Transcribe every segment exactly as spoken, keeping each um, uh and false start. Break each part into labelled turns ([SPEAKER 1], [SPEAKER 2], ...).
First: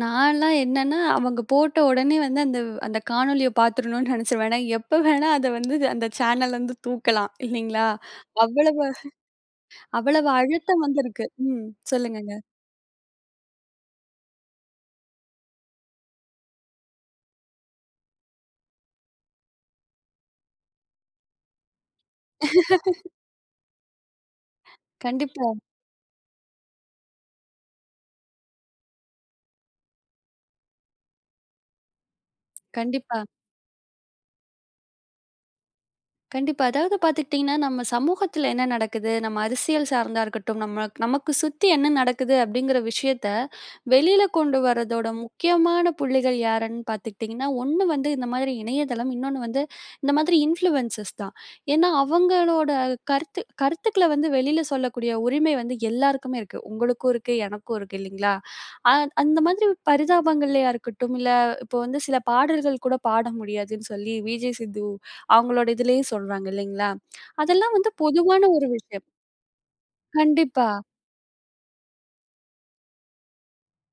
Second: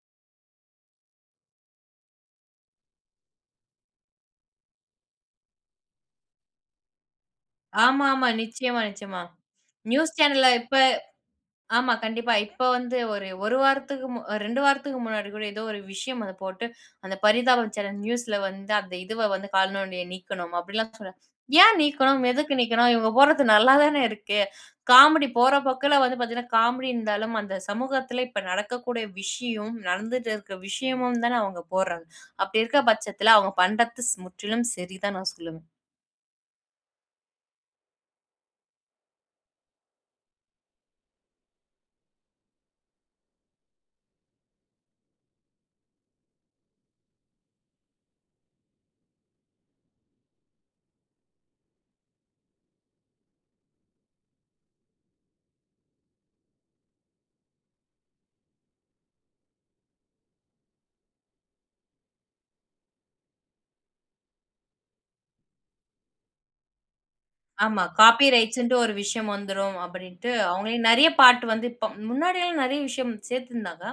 [SPEAKER 1] நான்லாம் என்னன்னா அவங்க போட்ட உடனே வந்து அந்த அந்த காணொளிய பார்த்துரணும்னு நினைச்சிருவேன். ஏன்னா, எப்ப வேணா அத வந்து அந்த சேனல் வந்து தூக்கலாம். இல்லைங்களா?
[SPEAKER 2] ஆமாமா.
[SPEAKER 1] அவ்வளவு
[SPEAKER 2] நிச்சயமா, நிச்சயமா! நியூஸ்
[SPEAKER 1] அவ்வளவு
[SPEAKER 2] சேனல்ல இப்ப
[SPEAKER 1] அழுத்தம் வந்திருக்கு. ம்,
[SPEAKER 2] ஆமா கண்டிப்பா,
[SPEAKER 1] சொல்லுங்கங்க.
[SPEAKER 2] இப்ப வந்து ஒரு ஒரு வாரத்துக்கு மு ரெண்டு வாரத்துக்கு முன்னாடி கூட ஏதோ ஒரு விஷயம் அத போட்டு, அந்த பரிதாபம் சேனல் நியூஸ்ல வந்து அந்த இதுவ வந்து கால்நொடிய நீக்கணும். அப்படிலாம் சொல்ல ஏன் நீக்கணும்? எதுக்கு நீக்கணும்? இவங்க போடறது நல்லாதானே இருக்கு. காமெடி
[SPEAKER 1] கண்டிப்பா.
[SPEAKER 2] போற போக்குல வந்து பார்த்தீங்கன்னா காமெடி இருந்தாலும் அந்த சமூகத்தில இப்ப நடக்கக்கூடிய விஷயம் நடந்துட்டு இருக்க விஷயமும் தான அவங்க போடுறாங்க? அப்படி இருக்க
[SPEAKER 1] கண்டிப்பா.
[SPEAKER 2] பட்சத்தில அவங்க பண்ணுறது முற்றிலும் சரிதான் நான் சொல்லுவேன்.
[SPEAKER 1] கண்டிப்பா, அதாவது பார்த்துக்கிட்டீங்கன்னா, நம்ம சமூகத்தில என்ன நடக்குது. நம்ம அரசியல் சார்ந்தா இருக்கட்டும். நம்ம நமக்கு சுத்தி என்ன நடக்குது அப்படிங்கிற விஷயத்த, வெளில கொண்டு வருவதோட முக்கியமான புள்ளிகள் யார்ன்னு பார்த்துக்கிட்டீங்கன்னா, ஒன்னு வந்து இந்த மாதிரி இணையதளம், இன்னொன்னு வந்து இந்த மாதிரி இன்ஃப்ளூயன்ஸ் தான். ஏன்னா அவங்களோட கருத்து கருத்துக்கள வந்து வெளில சொல்லக்கூடிய உரிமை வந்து எல்லோருக்குமே இருக்கு. உங்களுக்கும் இருக்கு. எனக்கும் இருக்கு. இல்லைங்களா? அ அந்த மாதிரி பரிதாபங்கள்லயா இருக்கட்டும், இல்ல இப்ப வந்து சில பாடல்கள் கூட பாட முடியாதுன்னு சொல்லி 'விஜே சித்து' அவங்களோட இதிலயும் சொல்றாங்க இல்லைங்களா? அதெல்லாம்
[SPEAKER 2] ஆமா
[SPEAKER 1] வந்து
[SPEAKER 2] காப்பி
[SPEAKER 1] பொதுவான ஒரு
[SPEAKER 2] ரைட்ஸ்ன்னுட்டு ஒரு
[SPEAKER 1] விஷயம்.
[SPEAKER 2] விஷயம் வந்துரும். அப்படின்னுட்டு,
[SPEAKER 1] கண்டிப்பா.
[SPEAKER 2] அவங்களே நிறைய பாட்டு வந்து இப்ப முன்னாடிலாம் நிறைய விஷயம் சேர்த்துருந்தாங்க.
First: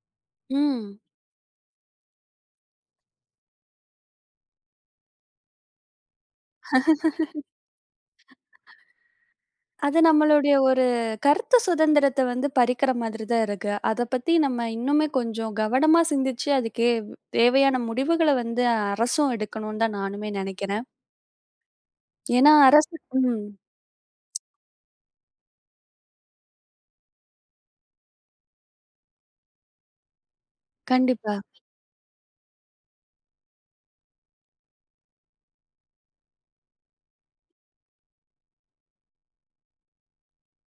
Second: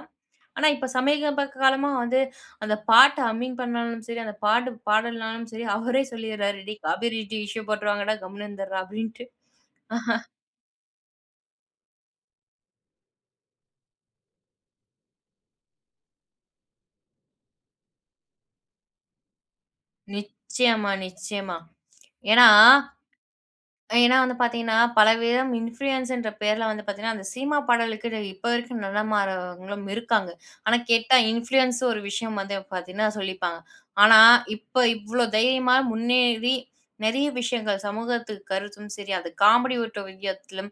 [SPEAKER 2] ஆனா இப்ப
[SPEAKER 1] ம்.
[SPEAKER 2] சமீப காலமா வந்து அந்த பாட்ட ஹம்மிங் பண்ணாலும் சரி, அந்த பாட்டு பாடலனாலும் சரி, அவரே சொல்லிடுறாரு "டே காப்பி ரைட் இஷ்யூ போடுருவாங்கடா! கம்முனு இருந்துர்டா" அப்படின்ட்டு.
[SPEAKER 1] அது நம்மளுடைய ஒரு கருத்து சுதந்திரத்த வந்து பறிக்கிற மாதிரி தான் இருக்கு. அத பத்தி நம்ம இன்னுமே கொஞ்சம் கவனமா சிந்திச்சு, அதுக்கு தேவையான முடிவுகள வந்து அரசும் எடுக்கணும்ன்னு தான் நானுமே நினைக்கிறேன்.
[SPEAKER 2] நிச்சயமா! நிச்சயமா! ஏன்னா
[SPEAKER 1] ஏன்னா, அரசு ம்.
[SPEAKER 2] ஏன்னா வந்து பார்த்தீங்கன்னா, பலவிதம் இன்ஃப்ளூயன்ஸ்ன்ற பேர்ல வந்து பார்த்தீங்கன்னா, அந்த சினிமா பாடலுக்கு, இப்ப வரைக்கும் நிலமாறவங்களும் இருக்காங்க. ஆனா கேட்டா
[SPEAKER 1] கண்டிப்பா.
[SPEAKER 2] இன்ஃப்ளூயன்ஸ் ஒரு விஷயம் வந்து பார்த்தீங்கன்னா சொல்லிப்பாங்க, ஆனா இப்ப இவ்ளோ தைரியமா, முன்னேறி, நிறைய விஷயங்கள் சமூகத்துக்கு கருத்தும் சரி, அது காமெடி ஒட்டு வியத்துலயும்.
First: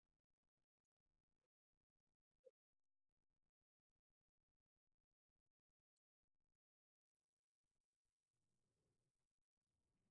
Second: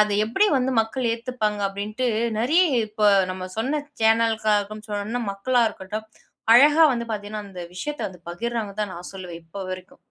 [SPEAKER 2] அத எப்படி வந்து மக்கள் ஏத்துப்பாங்க அப்படின்ட்டு, நிறைய இப்ப நம்ம சொன்ன சேனல்க்காக சொன்னனா மக்களா இருக்கட்டும். அழகா வந்து பார்த்தீங்கன்னா, அந்த விஷயத்த வந்து பகிர்றாங்கன்னு தான் நான் சொல்வேன் இப்ப வரைக்கும்.